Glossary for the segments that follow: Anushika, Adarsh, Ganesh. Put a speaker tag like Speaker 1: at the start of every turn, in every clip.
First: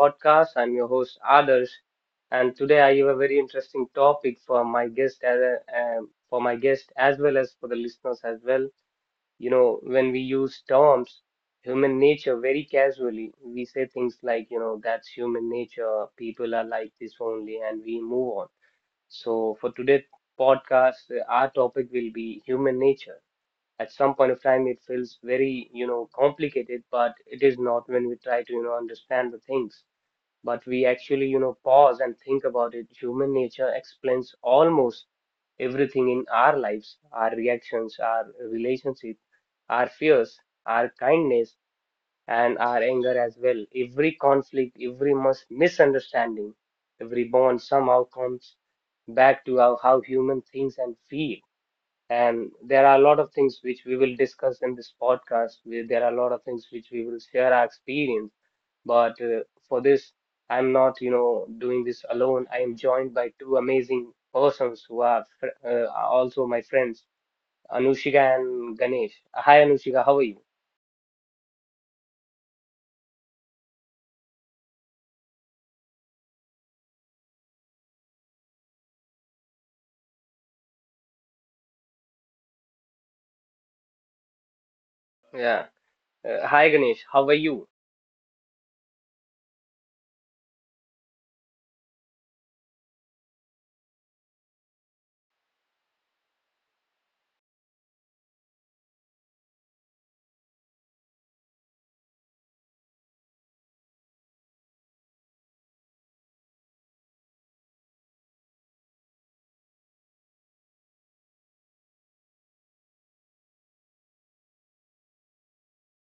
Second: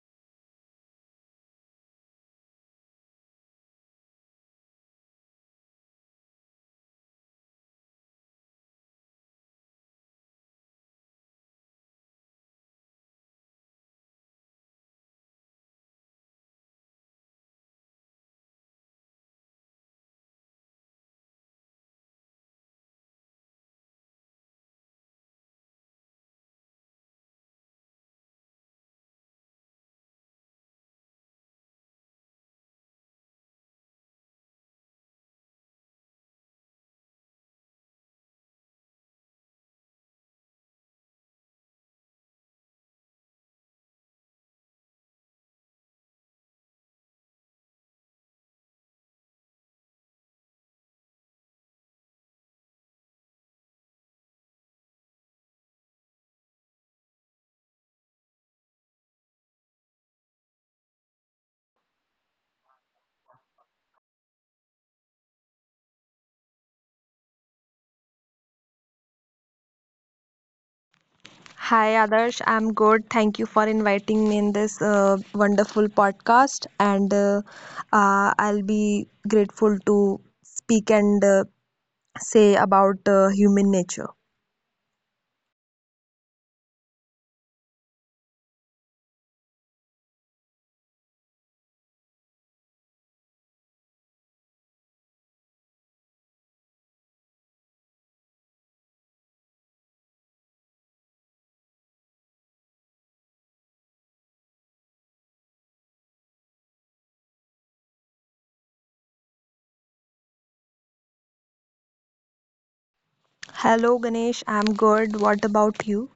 Speaker 1: podcast. I'm your host Adarsh, and today I have a very interesting topic for my guest for my guest as well as for the listeners as well. When we use terms human nature very casually, we say things like, that's human nature, people are like this only, and we move on. So for today's podcast, our topic will be human nature. At some point of time it feels very, complicated, but it is not. When we try to, understand the things, but we actually, pause and think about it, human nature explains almost everything in our lives: our reactions, our relationship, our fears, our kindness, and our anger as well. Every conflict, every misunderstanding, every bond somehow comes back to how human thinks and feel. And there are a lot of things which we will discuss in this podcast. There are a lot of things which we will share our experience. But for this, I'm not, doing this alone. I am joined by two amazing persons who are, fr are also my friends, Anushika and Ganesh. Hi, Anushika, how are you?
Speaker 2: Hi Adarsh, I'm good. Thank you for inviting me in this wonderful podcast, and I'll be grateful to speak and say about human nature.
Speaker 1: Yeah. Hi, Ganesh, how are you?
Speaker 2: Hello Ganesh, I'm good. What about you?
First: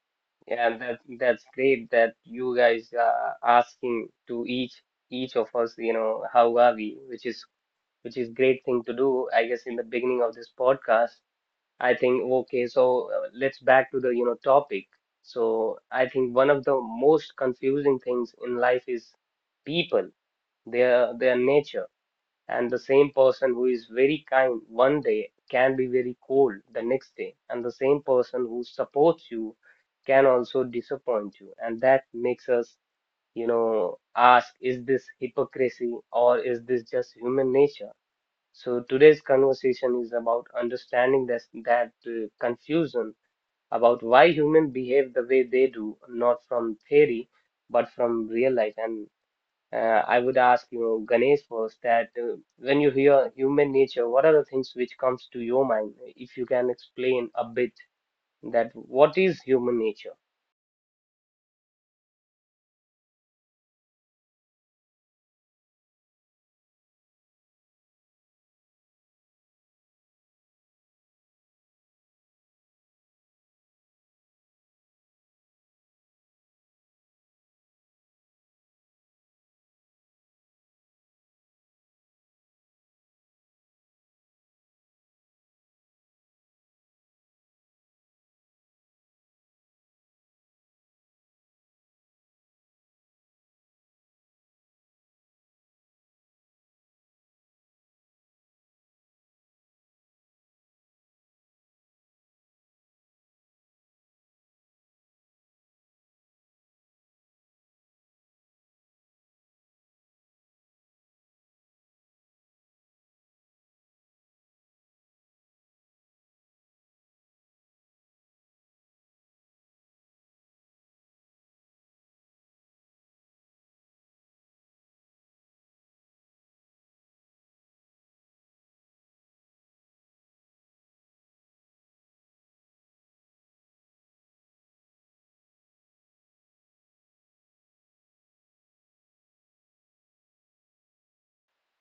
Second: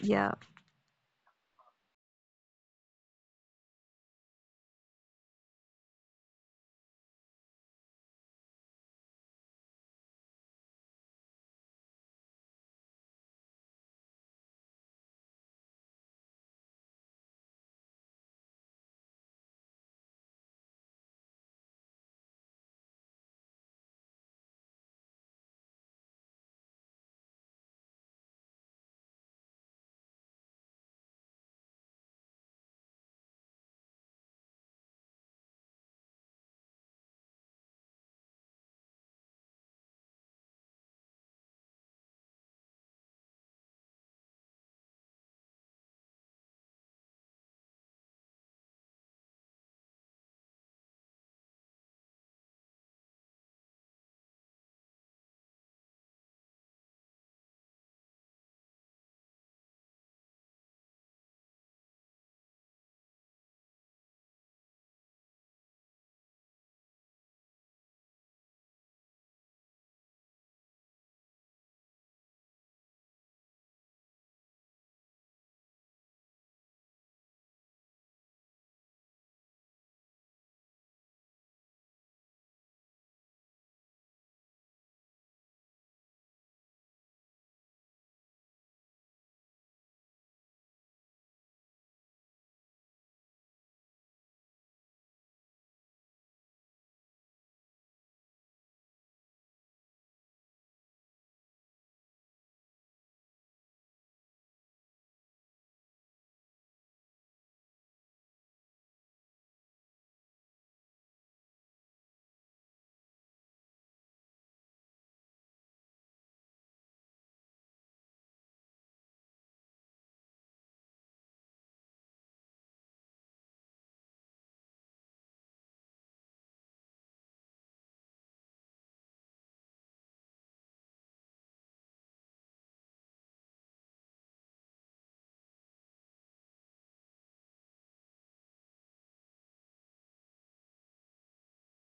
Speaker 2: Yeah.
Speaker 1: Yeah, that's great that you guys are asking to each of us, how are we, which is great thing to do, I guess, in the beginning of this podcast. I think, okay, so let's back to the, topic. So I think one of the most confusing things in life is people, their nature. And the same person who is very kind one day can be very cold the next day. And the same person who supports you can also disappoint you. And that makes us, ask, is this hypocrisy or is this just human nature? So today's conversation is about understanding this, that confusion about why humans behave the way they do, not from theory, but from real life. And I would ask Ganesh, first that when you hear human nature, what are the things which comes to your mind? If you can explain a bit that what is human nature?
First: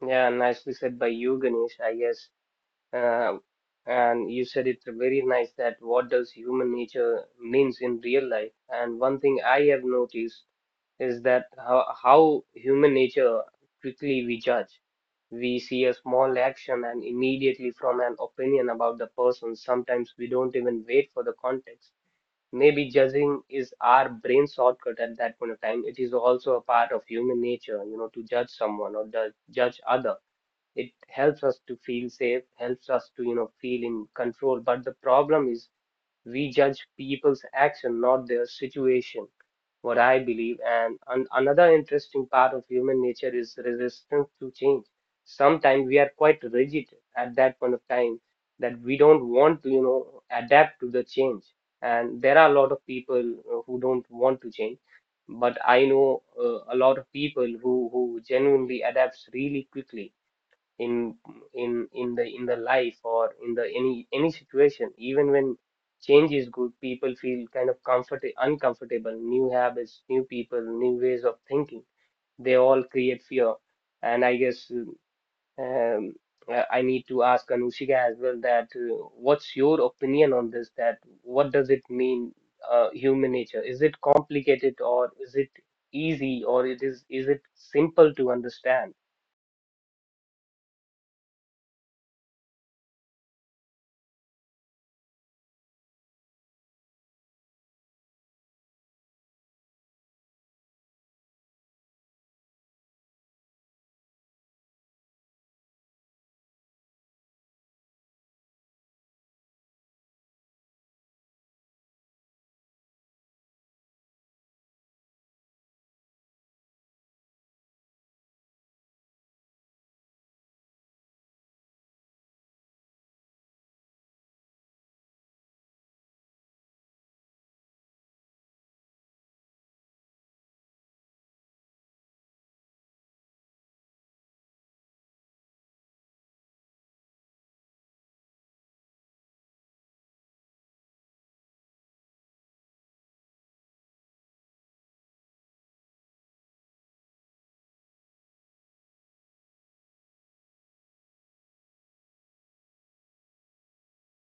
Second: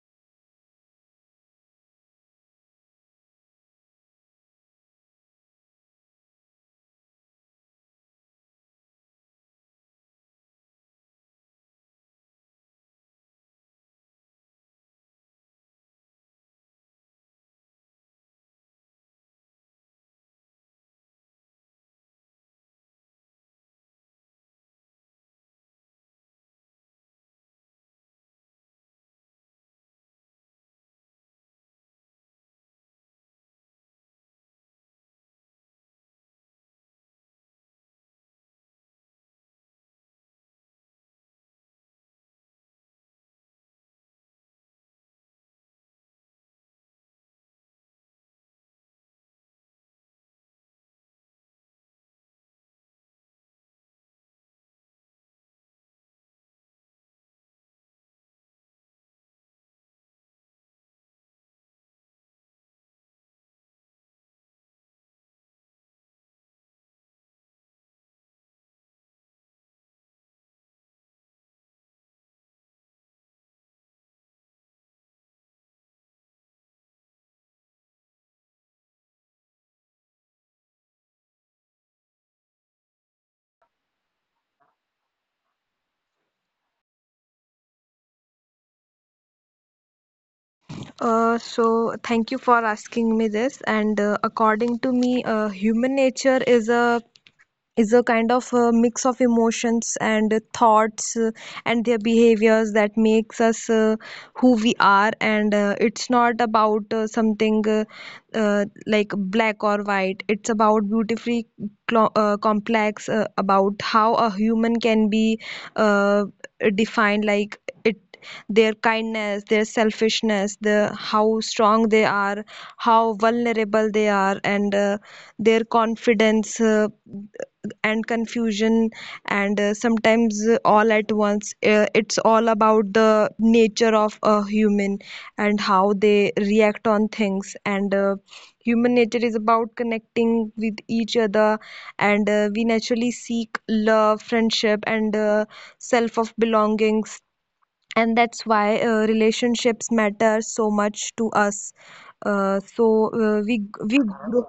Speaker 1: Yeah, nicely said by you, Ganesh. Uh, and you said it very nice that what does human nature means in real life. And one thing I have noticed is that how human nature quickly we judge. We see a small action and immediately from an opinion about the person. Sometimes we don't even wait for the context. Maybe judging is our brain shortcut at that point of time. It is also a part of human nature, to judge someone or judge other. It helps us to feel safe, helps us to, feel in control. But the problem is we judge people's action, not their situation, what I believe. And an another interesting part of human nature is resistance to change. Sometimes we are quite rigid at that point of time that we don't want to, adapt to the change. And there are a lot of people who don't want to change, but I know a lot of people who genuinely adapts really quickly in in the life or in the any situation. Even when change is good, people feel kind of comfort uncomfortable. New habits, new people, new ways of thinking, they all create fear. And I guess um, I need to ask Anushika as well that what's your opinion on this, that what does it mean, human nature, is it complicated or is it easy, or it is it simple to understand?
Speaker 2: So thank you for asking me this. And according to me, human nature is a kind of a mix of emotions and thoughts and their behaviors that makes us who we are, and it's not about something like black or white. It's about beautifully complex about how a human can be uh, defined, like it, their kindness, their selfishness, the how strong they are, how vulnerable they are, and their confidence and confusion, and sometimes all at once. It's all about the nature of a human and how they react on things. And human nature is about connecting with each other, and we naturally seek love, friendship, and self of belongings, and that's why relationships matter so much to us. So we grow.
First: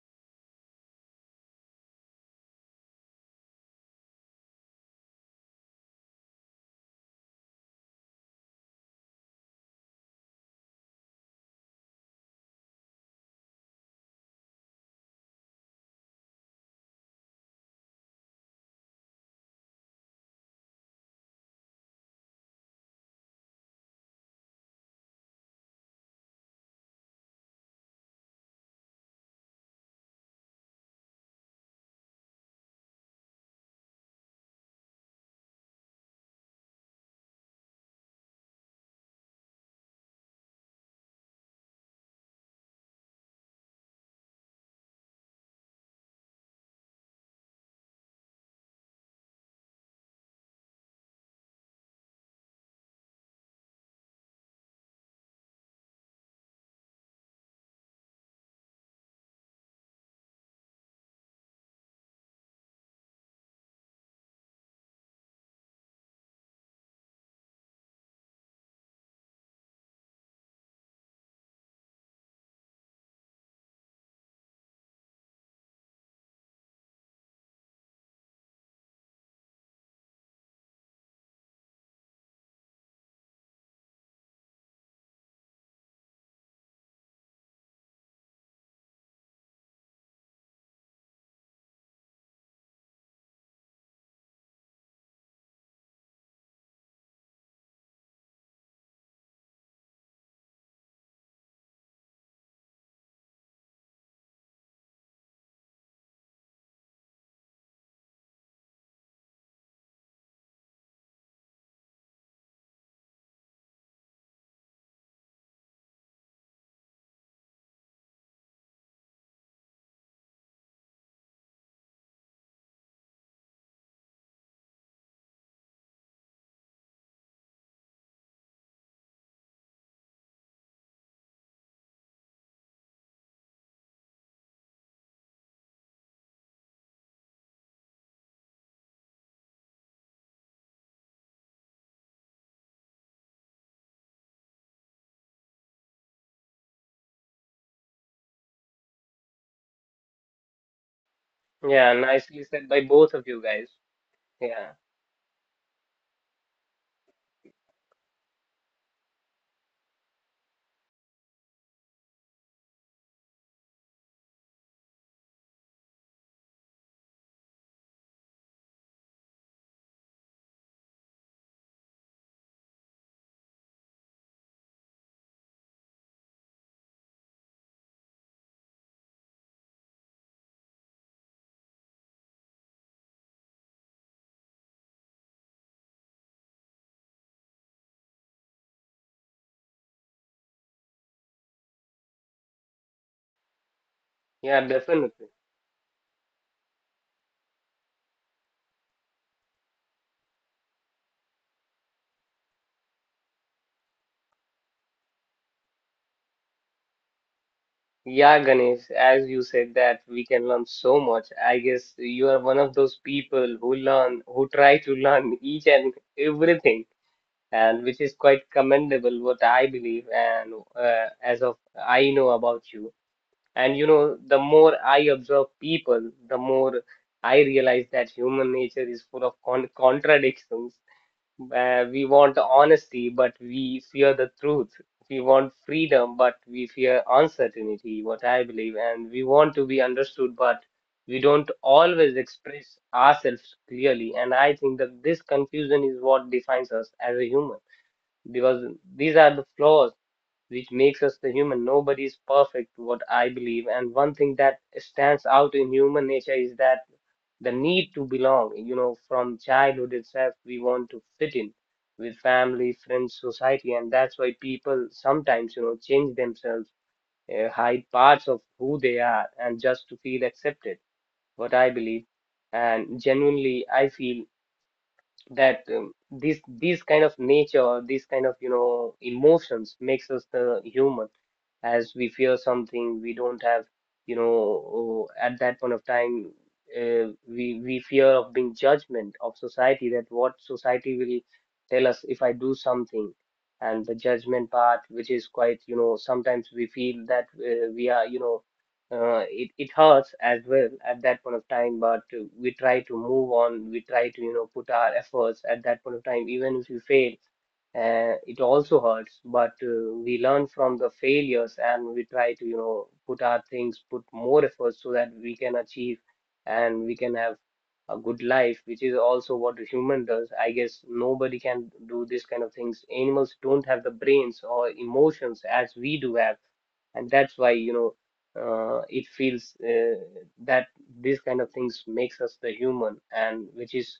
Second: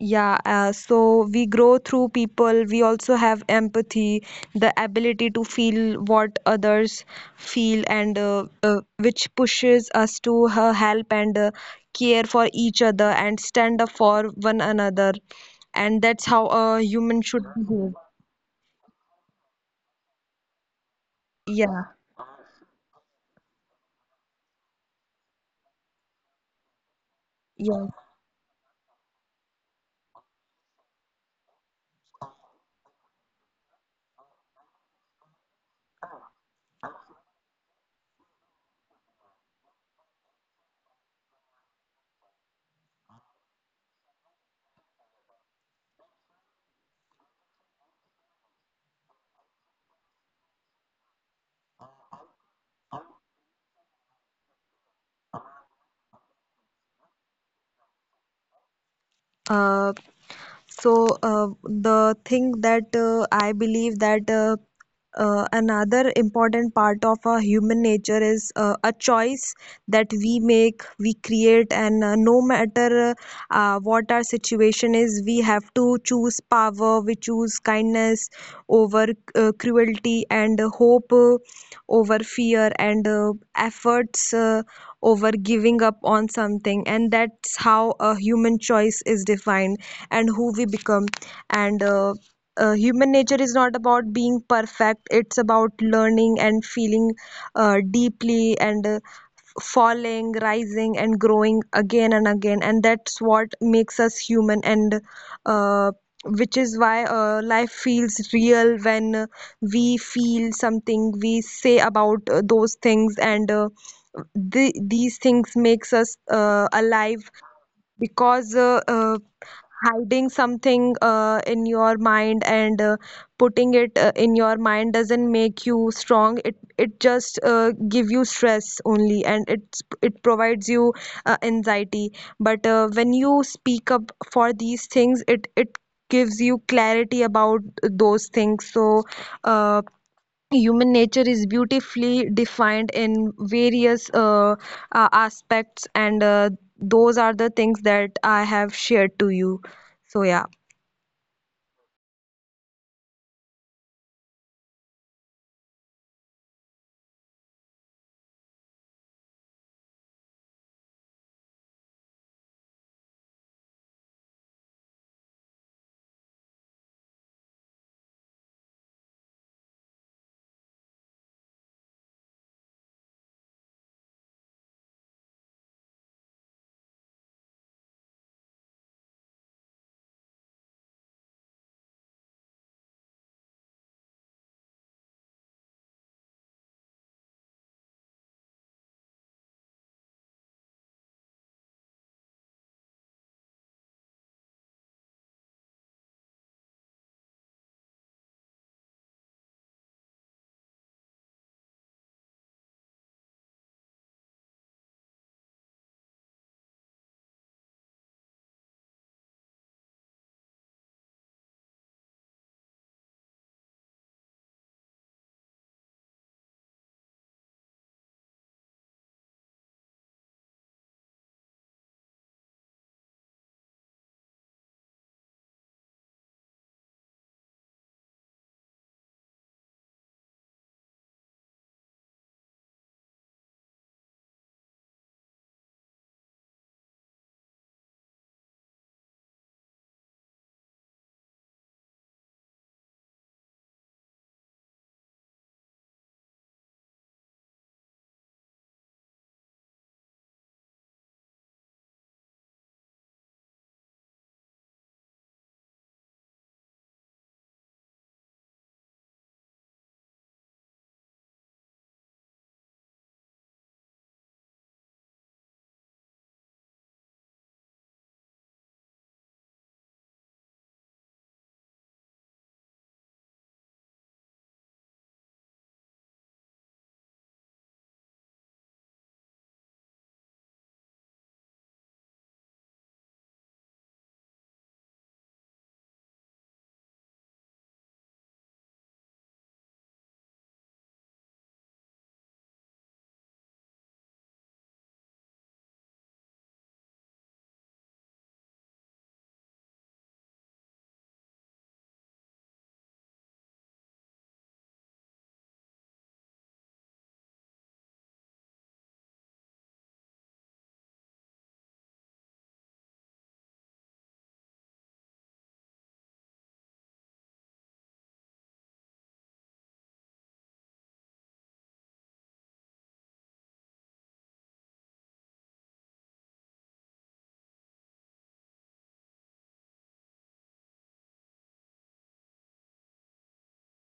Speaker 2: Yeah, so we grow through people. We also have empathy, the ability to feel what others feel, and which pushes us to help and care for each other and stand up for one another. And that's how a human should be. Yeah, yeah. Uh, So the thing that I believe that another important part of our human nature is a choice that we make, we create, and no matter what our situation is. We have to choose power, we choose kindness over cruelty, and hope over fear, and efforts over giving up on something. And that's how a human choice is defined and who we become. And human nature is not about being perfect, it's about learning and feeling deeply, and falling, rising, and growing again and again, and that's what makes us human. And uh, which is why life feels real when we feel something, we say about those things, and these things makes us alive, because hiding something in your mind and putting it in your mind doesn't make you strong. It just give you stress only, and it provides you anxiety. But when you speak up for these things, it gives you clarity about those things. So uh, human nature is beautifully defined in various aspects, and those are the things that I have shared to you. So, yeah.
Speaker 1: Yeah, nicely said by both of you guys. Yeah, yeah, definitely. Yeah, Ganesh, as you said that we can learn so much. I guess you are one of those people who learn, who try to learn each and everything, and which is quite commendable, what I believe, and as of I know about you. And you know, the more I observe people, the more I realize that human nature is full of contradictions. We want honesty, but we fear the truth. We want freedom, but we fear uncertainty, what I believe. And we want to be understood, but we don't always express ourselves clearly. And I think that this confusion is what defines us as a human, because these are the flaws which makes us the human. Nobody is perfect, what I believe. And one thing that stands out in human nature is that the need to belong. You know, from childhood itself, we want to fit in with family, friends, society, and that's why people sometimes, change themselves, hide parts of who they are, and just to feel accepted. What I believe, and genuinely, I feel that this these kind of nature, these kind of, emotions makes us the human. As we fear something we don't have, at that point of time, we fear of being judgment of society, that what society will tell us if I do something. And the judgment part, which is quite, sometimes we feel that we are, it hurts as well at that point of time, but we try to move on. We try to, put our efforts at that point of time, even if we fail. It also hurts, but we learn from the failures and we try to, put our things, put more efforts so that we can achieve and we can have a good life, which is also what a human does. I guess nobody can do this kind of things. Animals don't have the brains or emotions as we do have, and that's why it feels that these kind of things makes us the human, and which is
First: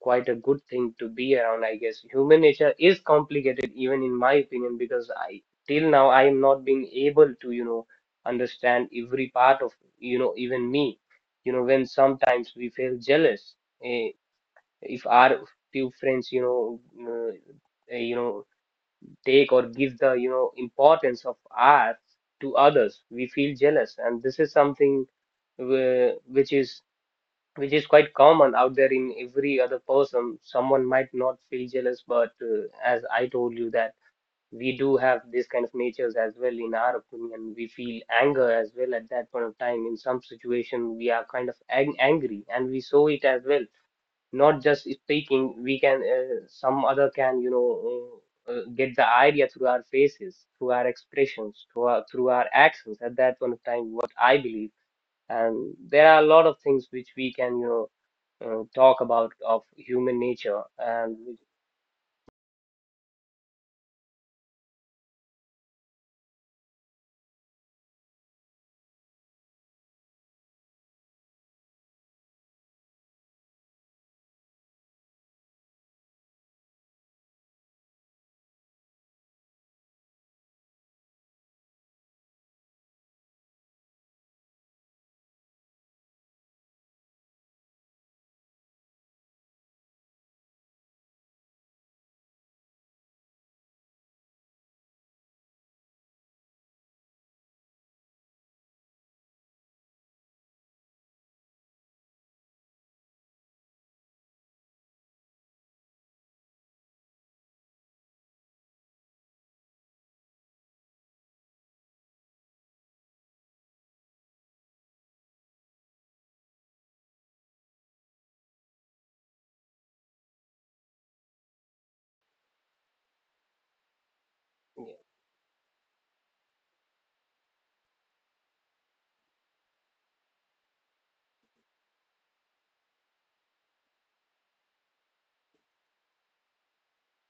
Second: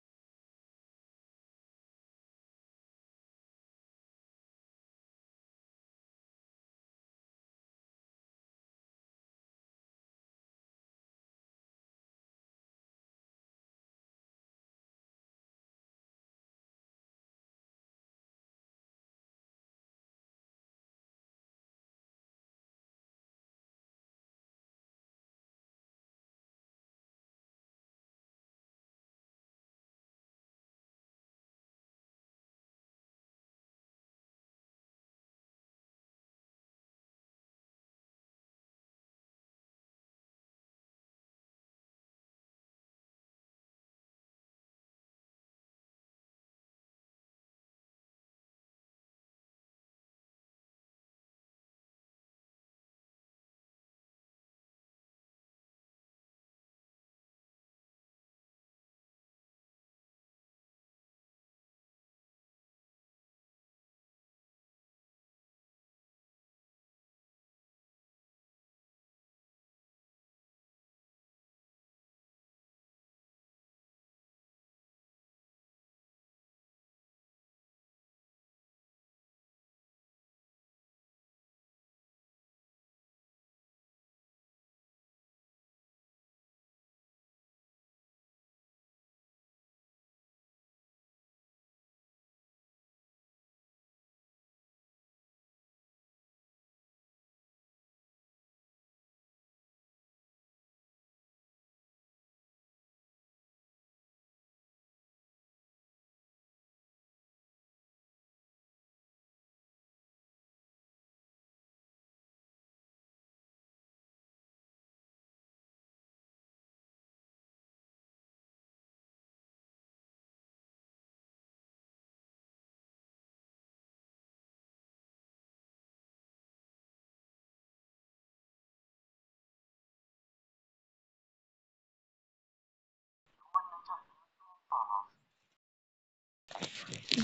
Speaker 1: quite a good thing to be around. I guess human nature is complicated even in my opinion, because I till now I am not being able to, understand every part of, even me. You know, when sometimes we feel jealous, eh, if our few friends, uh, eh, you know take or give the, importance of art to others, we feel jealous. And this is something which is which is quite common out there. In every other person, someone might not feel jealous, but as I told you that we do have this kind of natures as well in our opinion. We feel anger as well at that point of time. In some situation we are kind of angry, and we show it as well, not just speaking. We can, some other can, get the idea through our faces, through our expressions, through our actions at that point of time, what I believe. And there are a lot of things which we can, talk about of human nature. And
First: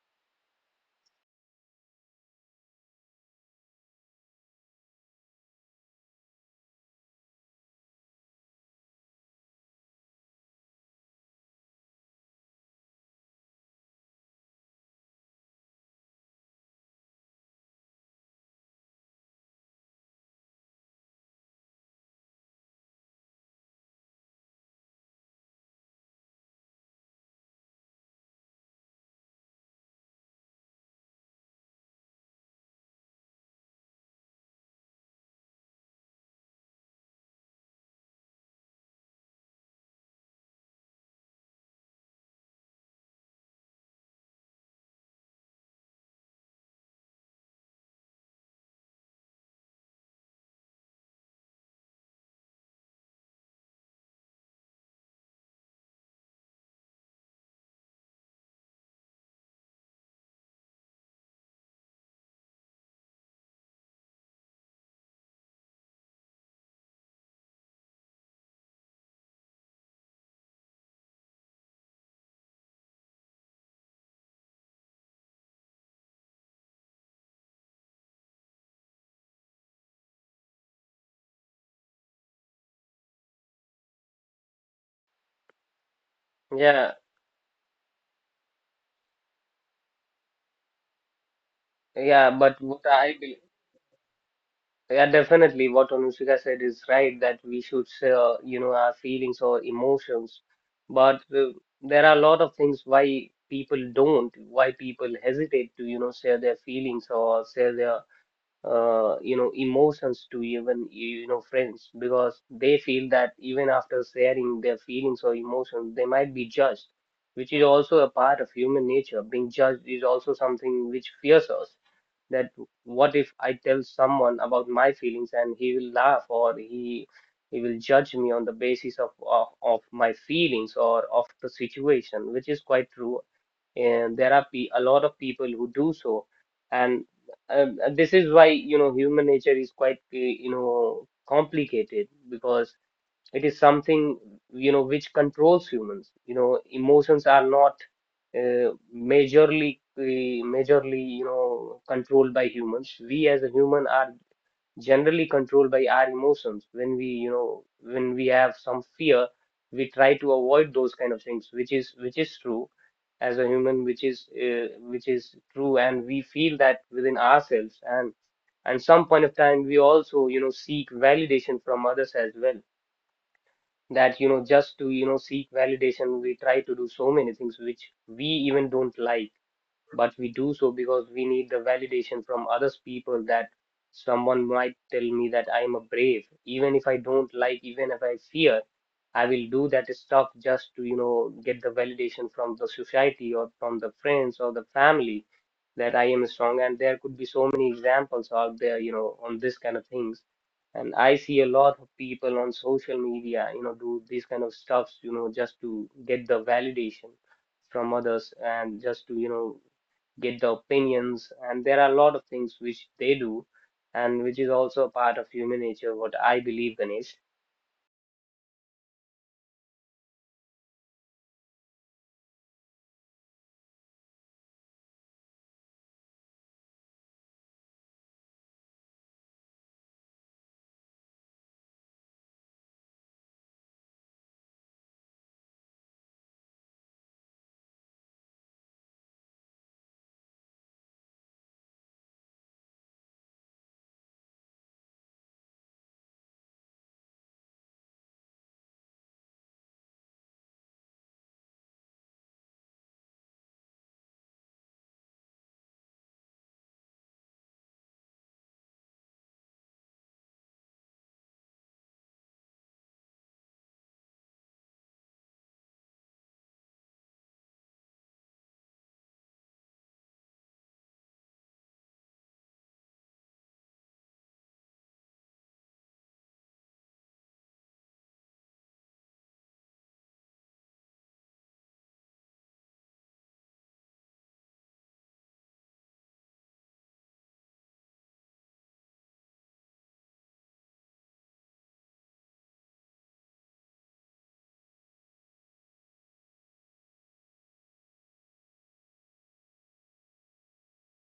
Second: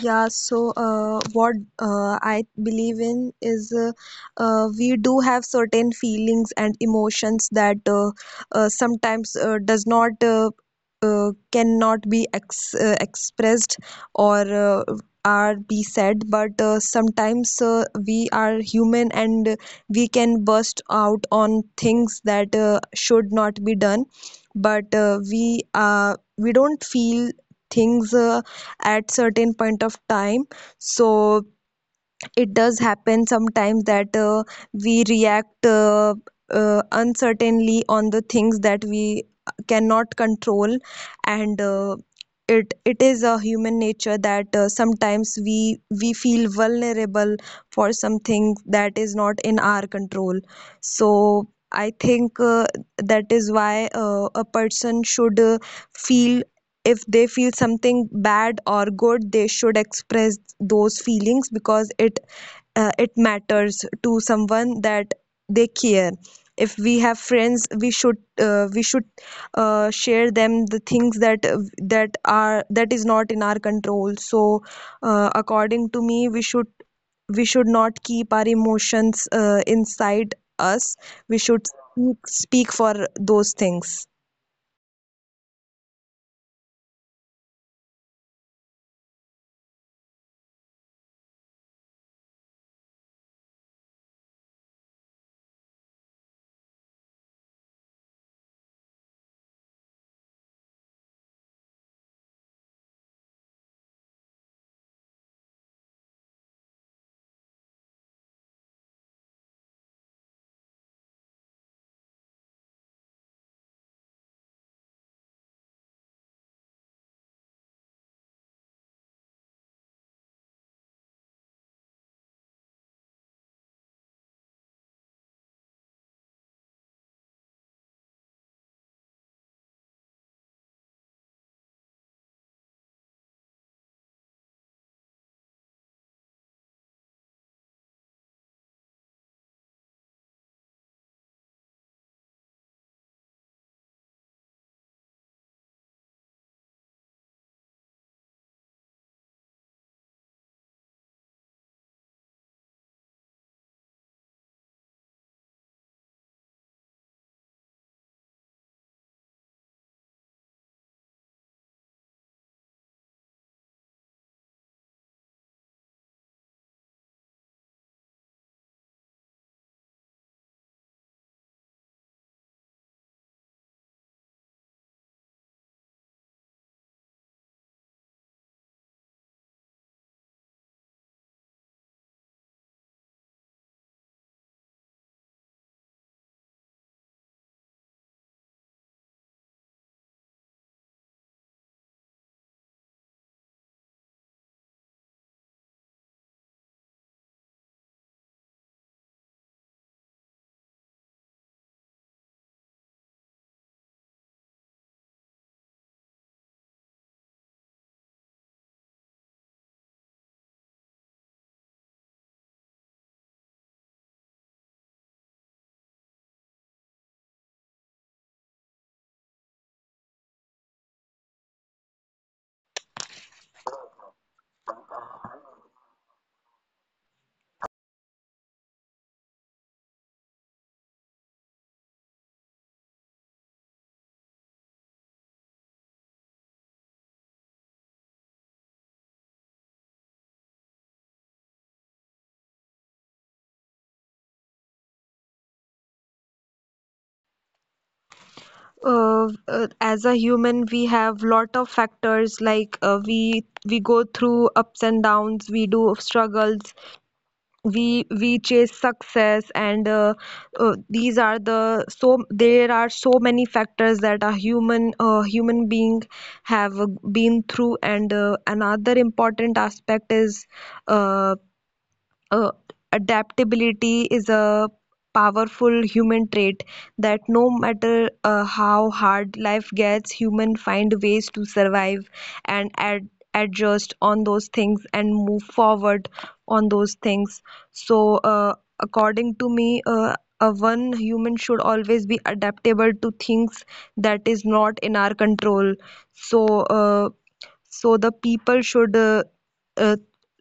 Speaker 2: Yeah, so what I believe in is we do have certain feelings and emotions that sometimes does not cannot be ex expressed or are be said. But sometimes we are human and we can burst out on things that should not be done. But we don't feel things at certain point of time. So it does happen sometimes that we react uncertainly on the things that we cannot control. And it is a human nature that sometimes we feel vulnerable for something that is not in our control. So I think that is why a person should feel, if they feel something bad or good, they should express those feelings, because it it matters to someone that they care. If we have friends, we should we should share them the things that that are that is not in our control. So according to me, we should not keep our emotions inside us. We should speak for those things.
Speaker 1: yeah, yeah but what I believe, yeah, definitely. What Anushika said is right, that we should share, our feelings or emotions. But there are a lot of things why people don't, why people hesitate to, share their feelings or share their, emotions to even, friends, because they feel that even after sharing their feelings or emotions, they might be judged, which is also a part of human nature. Being judged is also something which fears us, that what if I tell someone about my feelings and he will laugh, or he will judge me on the basis of my feelings or of the situation, which is quite true. And there are a lot of people who do so, and this is why, human nature is quite, complicated, because it is something, which controls humans. You know, emotions are not uh, majorly, uh, majorly, controlled by humans. We as a human are generally controlled by our emotions. When we, when we have some fear, we try to avoid those kind of things, which is true as a human, which is true, and we feel that within ourselves. And some point of time we also, seek validation from others as well, that, just to, seek validation, we try to do so many things which we even don't like, but we do so because we need the validation from others people, that someone might tell me that I am a brave, even if I don't like, even if I fear, I will do that stuff just to, get the validation from the society or from the friends or the family, that I am strong. And there could be so many examples out there, on this kind of things. And I see a lot of people on social media, do these kind of stuffs, just to get the validation from others, and just to, get the opinions, and there are a lot of things which they do, and which is also a part of human nature, what I believe, Ganesh.
Speaker 2: As a human, we have lot of factors, like we go through ups and downs, we do struggles, we chase success, and these are the so there are so many factors that a human being have been through. And another important aspect is uh, uh, adaptability is a powerful human trait, that no matter how hard life gets, human find ways to survive and adjust on those things and move forward on those things. So according to me, a one human should always be adaptable to things that is not in our control. So uh, so the people should uh,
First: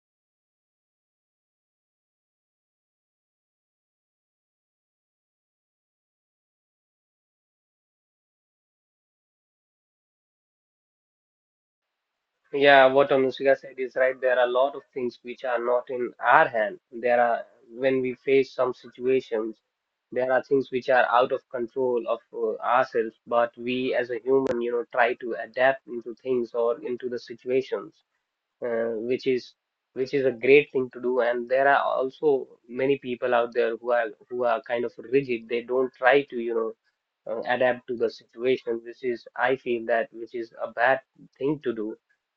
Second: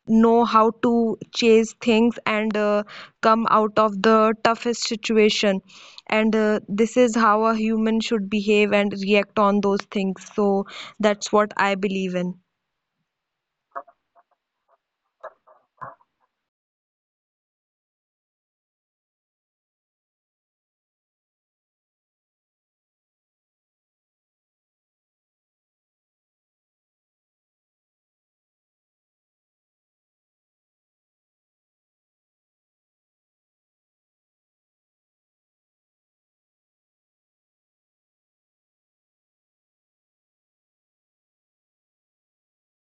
Speaker 2: know how to chase things and come out of the toughest situation. And this is how a human should behave and react on those things. So that's what I believe in.
Speaker 1: Yeah, what Anushka said is right. There are a lot of things which are not in our hand. There are, when we face some situations, there are things which are out of control of ourselves, but we as a human, try to adapt into things or into the situations uh, which is which is a great thing to do. And there are also many people out there who are kind of rigid, they don't try to, adapt to the situation, which, is I feel that, which is a bad thing to do.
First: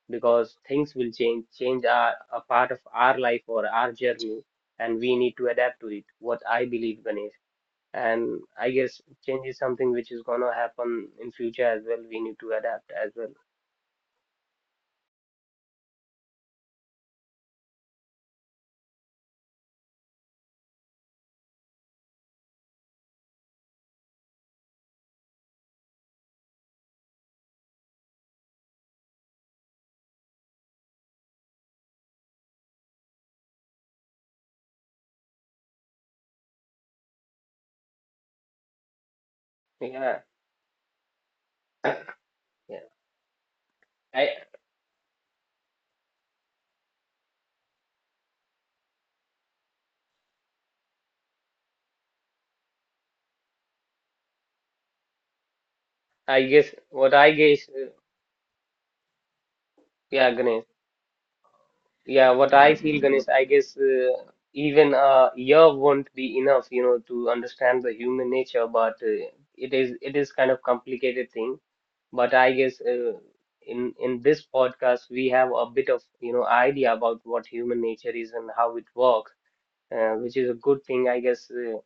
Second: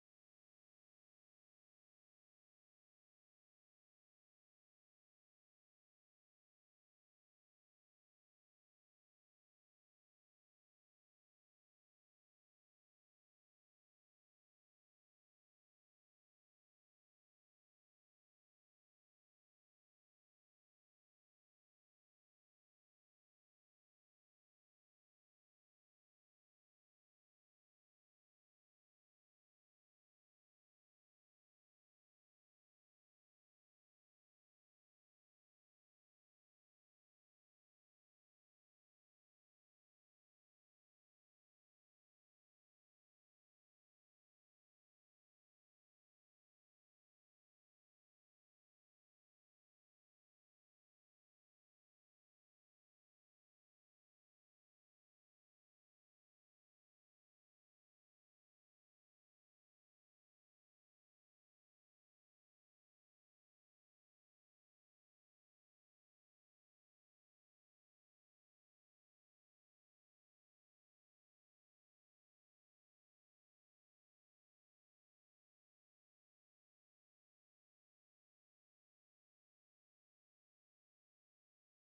Speaker 1: Because things will Change are a part of our life or our journey, and we need to adapt to it, what I believe, Ganesh. And I guess change is something which is going to happen in future as well, we need to adapt as well. yeah yeah i I guess, yeah, Ganesh. Yeah, what I feel, Ganesh, I guess even a year won't be enough, to understand the human nature. But it is kind of complicated thing. But I guess in this podcast we have a bit of, idea about what human nature is and how it works, which is a good thing, I guess. Uh,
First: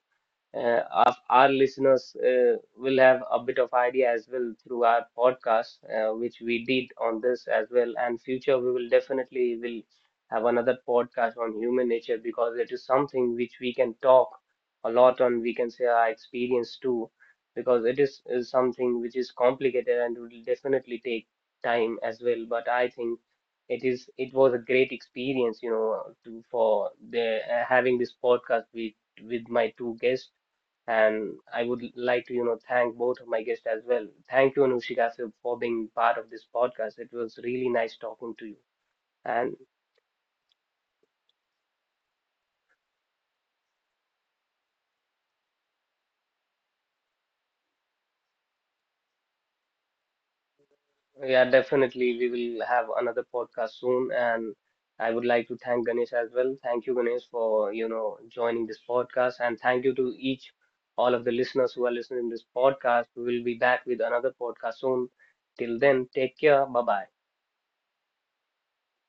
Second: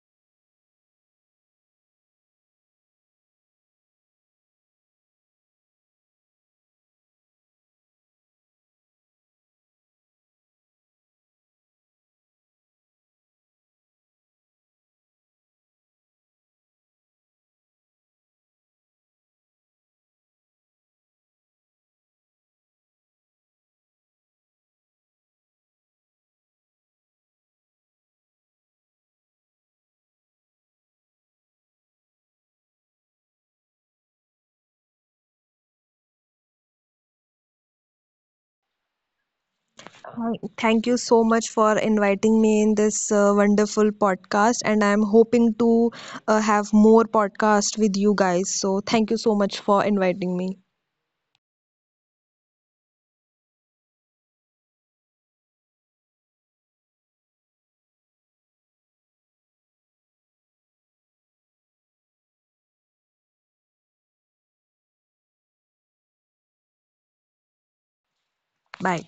Speaker 1: uh, our, Our listeners will have a bit of idea as well through our podcast which we did on this as well. And future we will definitely will have another podcast on human nature, because it is something which we can talk a lot on, we can say our experience too, because is something which is complicated, and will definitely take time as well. But I think it was a great experience, you know to for the having this podcast with my two guests. And I would like to, thank both of my guests as well. Thank you, Anushika, sir, for being part of this podcast. It was really nice talking to you. And
Speaker 2: Thank you so much for inviting me in this wonderful podcast, and I'm hoping to have more podcast with you guys. So thank you so much for inviting me.
Speaker 1: yeah, definitely we will have another podcast soon. And I would like to thank Ganesh as well. Thank you, Ganesh, for, joining this podcast. And thank you to each, all of the listeners who are listening to this podcast. We will be back with another podcast soon. Till then, take care. Bye bye.
Speaker 2: Bye.